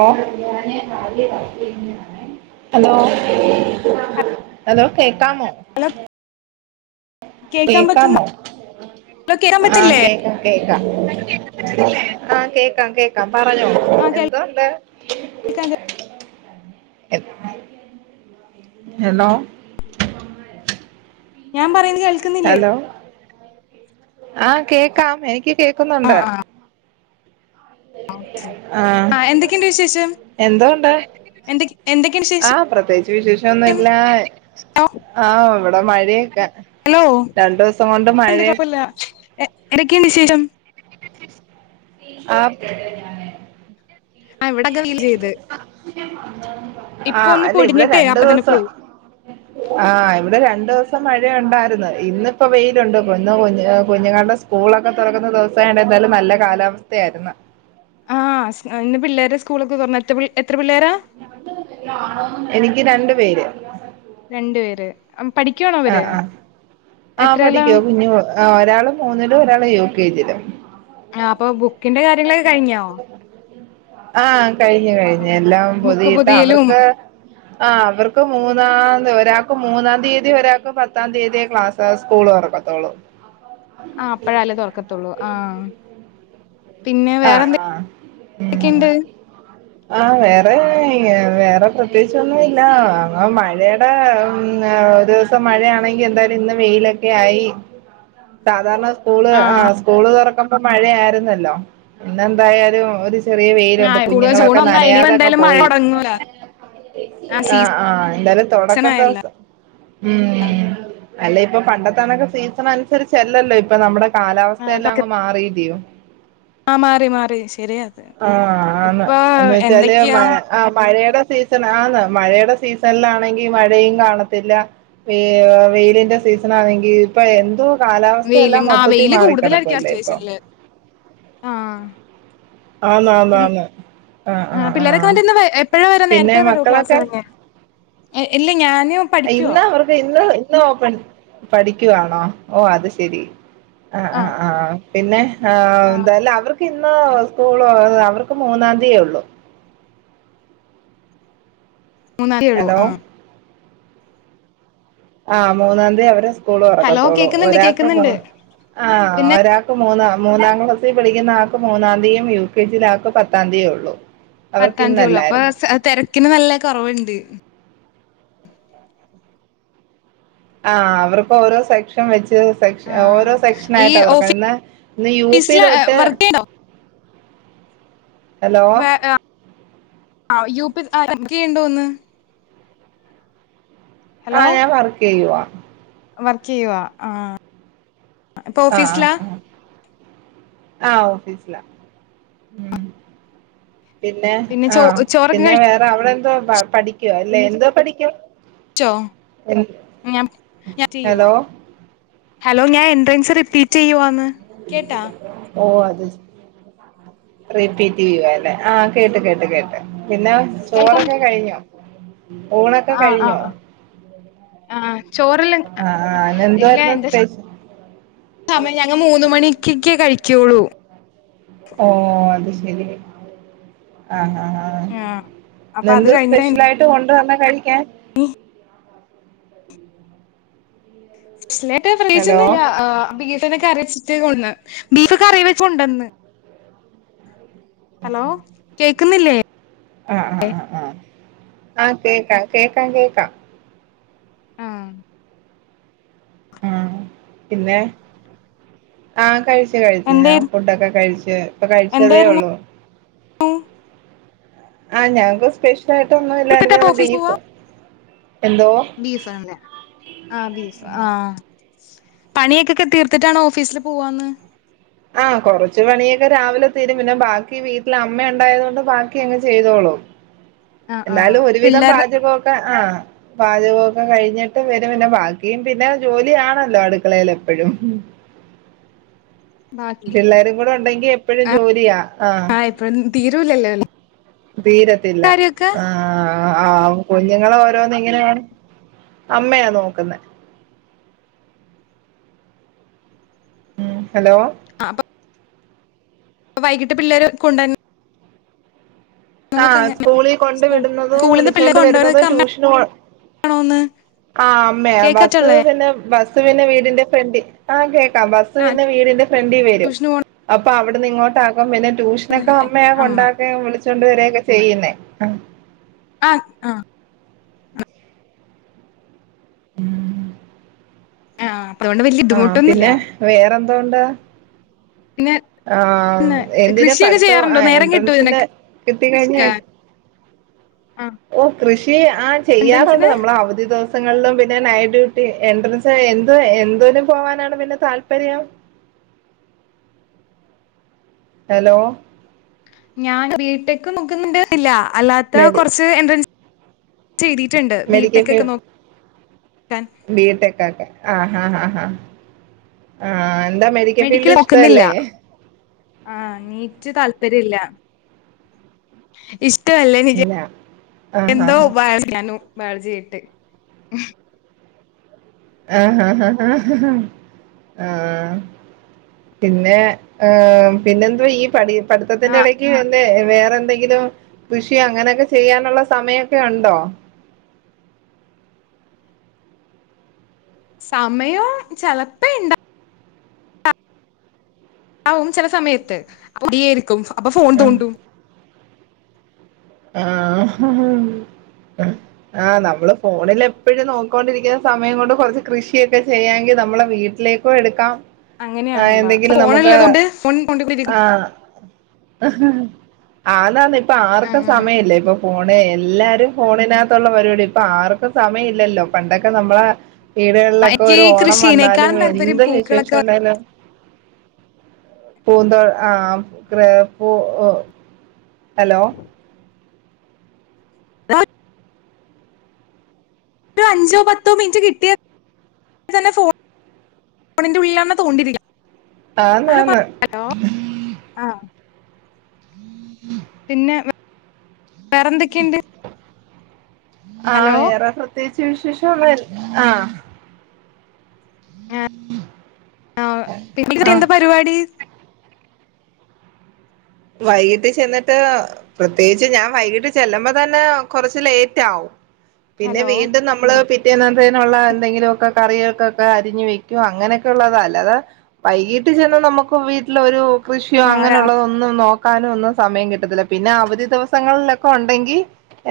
ആ hello hello കേക്കാമോ hello കേക്കാൻ പറ്റുന്ന കേക്കാമോ ഹലോ കേക്കാൻ ആ പറ്റില്ലേ കേക്കാം കേക്കാം ആ കേക്കാം കേക്കാം പറഞ്ഞോ ആഹ് എന്തോണ്ട് കേൾക്കാം കേൾക്കാം. ഹലോ ഞാൻ പറയ കേൾക്ക്ന്നില്ലേ ആ കേക്കാം എനിക്ക് കേക്ക്ന്നുണ്ട് ആഹ് ആഹ് ഓക്കെ. ആ ആഹ് എന്തൊക്കെയുണ്ട് വിശേഷം എന്തോണ്ട് എന്തൊ എന്തൊക്കെയുണ്ട് ആ വിശേഷം പ്രത്യേകിച്ച് വിശേഷോന്നുംല്ല ആ ഇവിടെ മഴയൊക്കെ ഹലോ രണ്ട് ദിവസം കൊണ്ട് മഴയ എടൊക്കെ വിശേഷം ആ ആഹ് ഇവിടൊക്കെ വെയിൽ ചെയ്ത് ആ ഇപ്പൊ ഒന്ന് അല്ല ഇവിടെ പൊടിഞ്ഞിട്ടേ രണ്ട് അപ്പ തന്നെ ദിവസം പോയി ആ ഇവിടെ രണ്ടു ദിവസം ക്കെ മഴയുണ്ടായിരുന്നു. ഇന്നിപ്പൊ വെയിലുണ്ട്. ഇന്ന് കുഞ്ഞു കുഞ്ഞുങ്ങളുടെ സ്കൂളൊക്കെ തുറക്കുന്ന ദിവസമായൊണ്ട് എന്തായാലും നല്ല കാലാവസ്ഥയായിരുന്നു. ആ ഇന്ന് പിള്ളേരെ സ്കൂളൊക്കെ തുറന്നു എത്ര പിള്ളേരാ? എനിക്ക് രണ്ട് പേര് രണ്ട് പേര് പഠിക്കുവാണോ ആ അവര് ആ ആ എത്രേലാ പഠിക്കുവാ, കുഞ്ഞു ഒരാള് മൂന്നിലും ഒരാൾ യു കെ ജിയിലും. ആഹ് അപ്പൊ ബുക്കിന്റെ കാര്യങ്ങളൊക്കെ [unintelligible] കഴിഞ്ഞോ ആ കഴിഞ്ഞു കഴിഞ്ഞു എല്ലാം ബുക്ക് പൊതിട്ട് പൊതിയലും അവർക്ക് ആ അവർക്ക് മൂന്നാംതി ഒരാൾക്ക് മൂന്നാം തീയതി ഒരാൾക്ക് പത്താം തീയതി സ്കൂൾ തുറക്കത്തോളൂ. ആ അപ്പഴല്ലേ തുറക്കത്തോളൂ ആ പിന്നെ ആഹ് ആഹ് വേറെന്തൊക്കെയുണ്ട് ഉം ആഹ് വേറെ വേറെ പ്രത്യേകിച്ചൊന്നുല്ല അങ്ങ് മഴയുടെ ഒരൂസം മഴയാണെങ്കി എന്തായാലും ഇന്ന് വെയിലൊക്കെയായി സാധാരണ സ്കൂള് ആ ആഹ് സ്കൂള് തുറക്കും ഇപ്പ മഴയായിരുന്നല്ലോ പിന്നെന്തായാലും ഒരീസ് ചെറിയ വെയിലുണ്ട് ആഹ് കൂടുതൽ ജൂൺ കുഞ്ഞുങ്ങളക്ക് ഒന്നായി ഇനിയിപ്പോ നനയാതങ്ങു എന്തായാലും മഴ പോയി തുടങ്ങൂല ആ ആഹ് സീസൺ ആഹ് എന്തായാലും തൊടക്കം ആയല്ല ദിവസം ഉം അല്ലയിപ്പൊ പണ്ടത്തണക്ക് സീസൺ അനുസരിച്ചല്ലല്ലോ ഇപ്പൊ നമ്മുടെ കാലാവസ്ഥ എല്ലാം ആഹ് അങ്ങ് മാറിയില്ലയോ ആ മാറി മാറി ശരിയാ ആഹ് ആന്ന് എന്നുവെച്ചാല് മ മഴയുടെ സീസൺ ആന്ന് മഴയുടെ സീസണിലാണെങ്കിൽ മഴയും കാണത്തില്ല വെ വെയിലിന്റെ സീസണാണെങ്കിൽ ഇപ്പൊ എന്തോ വെയിലും കാലാവസ്ഥയെല്ലാം ആ മൊത്തത്തിൽ വെയില് കൂടുതലായിരിക്കും ആ മാറിക്കിടക്കുവല്ലേ ഇപ്പൊ സ്റ്റേഷനിൽ ആഹ് ആന്ന് ആന്ന് പിള് ആന്ന് ആഹ് പിള്ളേരെക്ക എപ്പോഴാ വരാ പിന്നെ നേരത്തെേ വരുവോ ക്ലാസ് മക്കളൊക്കെ കഴിഞ്ഞു എ എല്ലി ഇന്ന് അവർക്ക് ഇന്ന് ഇന്ന് ഓപ്പൺ പഠിക്കുവാ. ആ ഓ അത് ശരി. ആഹ് ആഹ് ആഹ് പിന്നെ ആ എന്തായാലും അവർക്ക് ഇന്ന് സ്കൂള് അവർക്ക് മൂന്നാംതീയെ ഉള്ളൂ. മൂന്നാംതീയേ ഉള്ളൂ ഹലോ ആഹ് ആ മൂന്നാംതി അവര് സ് സ്കൂൾ ഹലോ തുറക്കത്തോള്ളൂ കേക്കുന്നുണ്ട് ഒരാക്ക് മൂ കേക്കുന്നുണ്ട് ആ പിന്നെ ഒരാക്ക് മൂന്ന് മൂന്നാം ക്ലാസ്സിൽ പഠിക്കുന്ന ആക്ക് മൂന്നാം തീയതിയും യു കെ ജിൽ ആക്ക് പത്താം തീതിയേ ഉള്ളൂ അവർക്ക് പത്താം തീയതി ഉള്ളൂ അപ്പോ ഇന്നല്ലായിരുന്നു സ് തിര തിരക്കിന് നല്ല കുറവുണ്ട് ആ അവരിപ്പോ ഓരോ സെക്ഷൻ വെച്ച് സെക്ഷ ആഹ് ഓരോ ഈ സെക്ഷനായിട്ടാ തുറക്കുന്നത് ഇന്ന് യു പി ഓഫീസില് തൊട്ട് വർക്ക് ചെയ്യണ്ടോ ഹലോ ആ യു പി ആരൊക്കെയുണ്ടെന്ന് ആഹ് ഞാൻ വർക്ക് ചെയ്യുവാ വർക്ക് ചെയ്യുവാ ആഹ് ഇപ്പൊ ഓഫീസിലാ ആ ഓഫീസിലാ പിന്നെ ആ ചോ ചോറൊക്കെ പിന്നെ വേറെ അവിടെ പഠിക്കുവ അല്ലെ എന്തോ പഠിക്കു ഹലോ ഹലോ ഞാൻ എൻട്രൻസ് റിപ്പീ ചെയ്യുവാന്ന്. കേട്ടാ ഓ റിപ്പീറ്റ് ചെയ്യുവാല്ലേ ആ കേട്ട് കേട്ട് കേട്ട്. പിന്നെ കേൾക്കാം ചോറൊക്കെ കഴിഞോ ഊണൊക്കെ ആ ആ കഴിഞ്ഞോ? ആ ആ ചോറെല്ലാം ആ ആ ഇല്ല ഇന്നെന്തുവായിരുന്നു എന്റെ സ്പെഷ്യ സമയം ഞങ്ങൾ മൂന്നു മണിക്കെക്ക കഴി ച്വുള്ളു. ഓ അത് ശ [unintelligible] ആ ആ ഹാ ആ അപ്പൊ അത് ഇന്നെന്തോ കഴിഞ്ഞിട്ട് സ്പെഷ്യലായിട്ട് ഉ ഇന്നെന്താ കഴിക്കാൻ സ്പെഷലായിട്ട് ഹലോ പ്രത്യേകിച്ചൊന്നുല്ല ബീഫ്നെ കറിവെച്ച് [unintelligible] ബീഫ് കറി വെച്ചുണ്ടെന്ന് ഹലോ കേക്കുന്നില്ലേ ആ ആ ആ ആ ആ കേക്കാം കേക്കാം കേക്കാം ആ ആ പിന്നെ ആ കഴിച്ച് കഴിച്ച് എന്തേ ഞാൻ ഫുഡൊക്കെ കഴിച്ച് ഇപ്പൊ കഴിച്ചതേ എന്തായിരുന്നു ഒള്ളൂ ആ ഞങ്ങക്ക് സ്പെഷ്യ ലായിട്ടൊന്നുമില്ലാരുന്നു ബീഫ് എന്തോ ബീഫാം ലെ ആ ബീഫാ ആ പണിയൊക്കെക്കെ തീർത്തിട്ടാണോ ഓഫീസിൽ പോവാന്ന് ആ കൊറച്ച് പണിയൊക്കെ രാവിലെ തീരും പിന്നെ ബാക്കി വീട്ടിൽ അമ്മ ഇണ്ടായത് കൊണ്ട് ബാക്കി അങ്ങ് ചെയ്തോളും ആ ആ എന്നാലും ഒരുവിധം പിള്ളേർ പാചകോ ഒക്കെ ആ പാചക ഒക്കെ കഴിഞ്ഞിട്ട് ഇവര് പിന്നെ ബാക്കിയും പിന്നെ ജോലിയാണല്ലോ അടുക്കളെൽ എപ്പഴും ബാക്കി പിള്ളെരും കൂടെ ഉണ്ടെങ്കി എപ്പഴും ആ ജോലിയാ ആ തീരൂലല്ലോ ലെ തീരത്തില്ല ങാ ആ ആ കുഞ്ഞുങ്ങള ഓരോന്നിങ്ങനെയാണ് അമ്മയാ നോക്കുന്നെ ഉം ഹലോ ആ അപ്പൊ വൈകിട്ട് പിള്ളേര് കൊണ്ട്വന്നെ ങാ സ്കൂളീ കൊണ്ട് സ്കൂ വിടുന്നതും സ്കൂളിന്ന് വിളിച്ചോണ്ട് പിള്ളേര് വരുന്നതും കൊണ്ടുവരുന്നതൊക്കെ ട്യൂഷന് പോ അമ്മയാണോന്ന് ആ അമ്മയാ ബസ് കേക്കാറ്റുള്ളേ പിന്നെ ബസ് പിന്നെ വീടിന്റെ ഫ്രണ്ടി ങാ കേക്കാം ബസ്സ് ആ പിന്നെ വീടിന്റെ ഫ്രണ്ടീ വരും ട്യൂഷന് പോണ അപ്പ അവിടുന്ന് ഇങ്ങോട്ടാകും പിന്നെ ട്യൂഷനൊക്കെ അമ്മയാ അമ്മ കൊണ്ടാക്ക്വേം വിളിച്ചിട്ട് ണ്ടു വരെയൊക്കെ ചെയ്യുന്നേ ങാ ങാ ങാ ങാ പിന്നെ വേറെന്ത് എന്തോണ്ട് പിന്നെ ങാ എന്തിനാ കൃഷിയൊക്കെ പടിത്തം ങാ ചെയ്യാറുണ്ടോ നേരം കിട്ടോ എൻട്രൻസിൻറ ഇതിനൊക്കെ കിട്ടി കഴിഞ്ഞാ ആ ഓ കൃഷ് കീരാ ങാ ചെയ്യാറൊണ്ട് എൻട്രൻസിന് നമ്മള അവധി ദിവസം ങ്ങളിലും പിന്നെ നൈറ്റ് ഡ്യൂട്ടി എൻട്രൻസ് എന്തോ എന്തോന് പോവാനാണ് പിന്നെ താല്പര്യം ഹലോ ഞാൻ വീട്ട്ക്ക് നുക്കുന്നുണ്ട് ഇലാ അല്ലാത്ത മെഡി കൊറച്ച് എൻട്രൻസ് ചെയ്തിട്ടുണ്ട് ബിടെക് ഒക്കെ നോ ബീട്ടെക്കാട്ടെ ആഹഹാ ആാ ഹാ ആഹ എന്ത അമേരിക്കൻ ഫീൽഡ് ഇഷ്ട അല്ലേ ആഹ നീറ്റ് താല്പര്യ ഇല്ല ഇഷ് ഇഷ്ടല്ലേ നിജ ഇല്ല ആഹ് എന്തോ ആഹ് ഉപായിക്കാനു ബാൾജിട്ട് ആഹ് ഹ ആഹ പിന്നെ ഏ പിന്നെ എന്തോ ഈ പടി ആഹ് പഠിത്തത്തിന്റെടക്ക് വന്നേ വേറെ എന്തെങ്കിലും കൃഷിയോ അങ്ങനെയൊക്കെ ചെയ്യാനുള്ള സമയൊക്കെ ഉണ്ടോ സമയോ ചിലപ്പോ ഇണ്ടാ അ ഉം ചില സമയത്ത് പുതിയേരിക്കും അപ്പൊ ഫോൺ തോണ്ടും ആ ആഹ് ഹ് നമ്മള് ഫോണിൽ എപ്പോഴും നോക്കോണ്ടിരിക്കുന്ന സമയം കൊണ്ട് കുറച്ച് കൃഷിയൊക്കെ ചെയ്യാമെങ്കിൽ നമ്മളെ വീട്ടിലേക്കും എടുക്കാം ആഹ് അങ്ങനെയാണല്ലൊ എന്തെങ്കിലും ഫോൺ നമുക്ക് ഉള്ളതോണ്ട് ഫോണ് തോണ്ടിരിക്കും ഹ് ഹ് ഹ്ആന്നാന്ന് ഇപ്പൊ ആ പ്പോ ആഹ് സമയല്ലേ ഇപ്പൊ ഫോണ് എല്ലാരും ഫോണിനകത്തുള്ള പരിപാടി ഇപ്പൊ ആർക്കും സമയം ഇല്ലല്ലോ പണ്ടൊക്കെ നമ്മളെ വീടുകളിലൊക്കെ എനിക്ക് ഒരു ഈ ഓണം വന്നാലും കൃഷീനേക്കാളും താല്പര്യം എന്ത് പൂക്കളൊക്കെ വിശേഷം വെക്കാൻ. ഉണ്ടായാലും പൂന്തോ ആഹ് സ്ക്രെ പ്പൂ ഒ ഹലോ ഒരു അഞ്ചോ പത്തോ മിനിറ്റ് കിട്ടിയ [unintelligible] തന്നെ ഫോൺ [unintelligible] ഫോണിന്റെ [unintelligible] ഉള്ളിലാണ് തോണ്ടിരിക്ക ആന്ന് ആന്ന് ആഹ് പിന്നെ [inaudible] വേ വേറെന്തൊക്കെണ്ട് ആഹ് വേറെ പ്രതേകിച് വിശേഷം ള്ള ആഹ് അ ആഹ് [inaudible] പി ആ എന്താ പരിപാടി വൈകിട്ട് ചെന്നിട്ട് പ്രത്യേകിച്ച് ഞാൻ വൈകിട്ട് ചെല്ലുമ്പോ തന്നെ കൊറച്ച് ലേറ്റ് ആകും പിന്നെ ഹലോ വീണ്ടും നമ്മള് പിറ്റേനന്ദേനുള്ള എന്തെങ്കിലൊക്കെ കറികൾക്കൊക്കെ അരിഞ്ഞു വെക്കും അങ്ങനൊക്കെ ഉള്ളത അല്ലാതെ വൈകീട്ട് ചെന്ന് നമുക്ക് വീട്ടിലൊരു കൃഷിയോ ആഹ് അങ്ങനുള്ളതോ നോക്കാനും ഒന്നും സമയം കിട്ടത്തില്ല പിന്നെ അവധി ദിവസങ്ങളിലൊക്കെ ഉണ്ടെങ്കി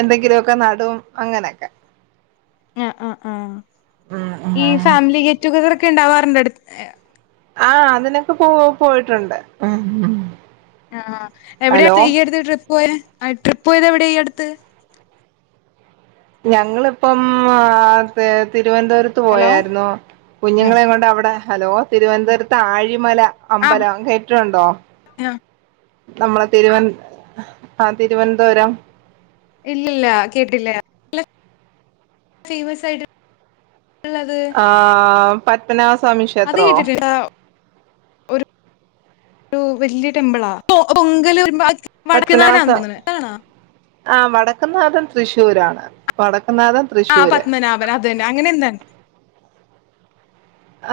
എന്തെങ്കിലുമൊക്കെ നടും അങ്ങനൊക്കെ അ ആഹ് ആഹ് ഉം ഈ ഫാമിലി ഗെറ്റുഗദർ ക്കെ ഉണ്ടാവാറുണ്ടോ ടുത്ത് ആഹ് അതിനൊക്കെ പോ പോയിട്ടുണ്ട് ആഹ് എവിടെ ഹലോ തീ അട്ത്ത് ട്രിപ്പ് പോയേ ആ ട്രിപ്പ് പോയത് എവിടെ ഈ അടുത്ത് ഞങ്ങള് പ്പം ആത്തേത് തിരുവനന്തപുരത്ത് ഹലോ പോയായിരുന്നു. കുഞ്ഞുങ്ങളെ കൊണ്ട് അവിടെ ഹലോ തിരുവനന്തപുരത്ത് ആഴി ബരിമല ആഹ് അമ്പലം കെട്ടിട്ടുണ്ടോ ആഹ് നമ്മളെ തിരുവ [unintelligible] ആ തിരുവനന്തപുരം ഇല്ല്യല്ല കേട്ടില്ല [inaudible] ല [inaudible] ആ പത്തന സ്വാമി അത് ക്ഷേത്രോ, കേട്ടിട്ടില്ല ഒരു വലിയ ടെമ്പിളാ [unintelligible] വടക്ക നാല പത്മനാഭ സ്വാ [unintelligible] ആണാ ആ വടക്കനാഥൻ തൃശ്ശൂരാണ് വട ആഹ പത്മനാഭൻ അത് തന്നെ, അങ്ങനെ എന്താ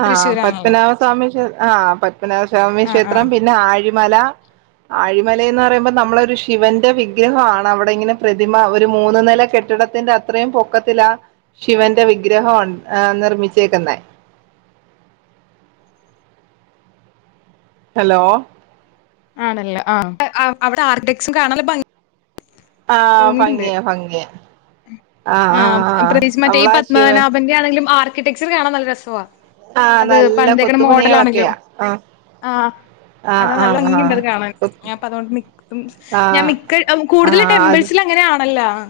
ആഹ പത്മനാഭസ്വാമി ക്ഷേ ആഹ പത്മനാഭസ്വാമി ആഹ് ക്ഷേത്രം ആഹ് പിന്നെ ആഴ മല ആഴിമലന്ന് പറയുമ്പോ നമ്മളൊ ഒരു ശിവന്റെ വിഗ്രഹം ആണ് അവിടെ ഇങ്ങനെ പ്രതിമ ഒരു മൂന്നു നില കെട്ടിടത്തിന്റെ അത്രയും പൊക്കത്തില ആ ശിവന്റെ വിഗ്രഹം നിർമ്മിച്ചേക്കുന്ന ഹലോ ആണല്ലേ ആ അവിടെ ആർക്കിടെക്സും കാണ ആഹ ഭംഗിയ ഭംഗിയ ആ പ്രതീകിച്ച് മറ്റേ ഈ ശിവൻ പത്മനാഭന്റെ ആണെങ്കിലും ആർക്കിടെക്ട് കാണാൻ നല്ല രസവാ ആഹ് അത് നല്ല പണതേക്കട് മോഡലാണല്ലോ, കൊത്തുപണികളൊക്കെയാ ആഹ് ആ ആഹ് അതാ നല്ല ആഹ് ആഹ് ഭൻഗിണ്ടത് കാണാൻ, ഞപ്പ അതൊണ്ട് മും ഞാൻ ആഹ് മിക്ക കൂടുതൽ ആഹ് അത് ടെമ്പിൾസിൽ അങ്ങനെ ആണല്ലോ ആ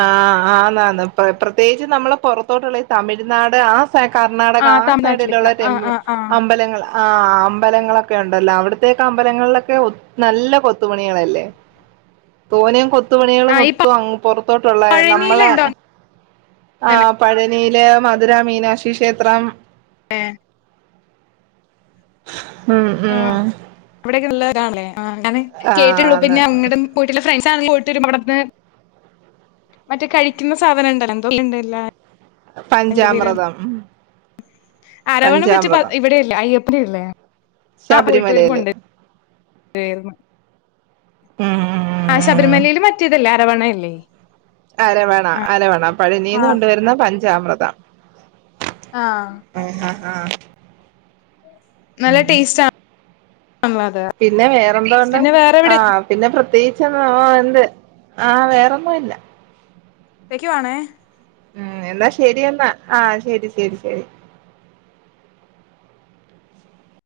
ആഹ ആന്നന്ന് പ്രത്യേകിച്ച് നമ്മള് പുറത്തോട്ടുള്ള തമിഴ്നാട് ആ കർണ്ണാടക ആ തമിഴ്നാട്ടിലേക്ക് സൈഡിലുള്ള ടെ ആ ആ ആ അമ്പലങ്ങള ആ അമ്പലങ്ങളൊക്കെ ഉണ്ടല്ലോ അവിടത്തേക്ക മ്പലങ്ങളിലൊക്കെ നല്ല കൊത്തുപണികളല്ലേ തോനും കൊ പത്ത് മണികളൾ ആ ഈ മൊത്തം അ പുറത്തോട്ടുള്ള നമ്മളെ, പഴനിയിലുണ്ടോ ആ അങ്ങനെ പഴനിയിലെ മധുര മീനാക്ഷി ക്ഷേത്രം ഏ ഉം ഉം താമ് ലെ ആ് അങ്ങ കേട്ടുള്ളൂ ആന്ന് പിന്നെ അങ്ങടടെ പോയിട്ടുള്ള ഫ്രണ്ട് [unintelligible] മറ്റെ കഴിക്കുന്ന സാധനണ്ടല്ലോ എന്തോക്കെണ്ടല്ലാ പഞ്ചാമൃതം അരവണം പറ്റി പാ പഞ്ചാമൃതം ഇവിടെയില്ല [unintelligible] ഇല്ലേ ആ പോയിട്ട് വരുമ്പോ ശബരിമലയില് [unintelligible] മ്മ് മം ആ ശബരിമലയില് മറ്റേതല്ലേ അരവണയല്ലേ അരവണ അരവണ ആ പഴനീന്ന് കൊണ്ടുവരുന്ന പ ഞ്ചാമൃതം ആ ആഹ് ആഹ് ആഹ് നല്ല ടേസ്റ്റാ പിന്നെ വേറെന്തോണ്ട് പിന്നെ വേറെ ആഹ് എവിടേക്ക് പിന്നെ പ്രത്യേകിച്ചേന്നോ ഓ എന്ത് ആഹ് വേറൊന്നും ഇല്ല വെക്കുവാണേ ഉം എന്നാ ശരി എന്നാ ആ ശരി ശരി ശരി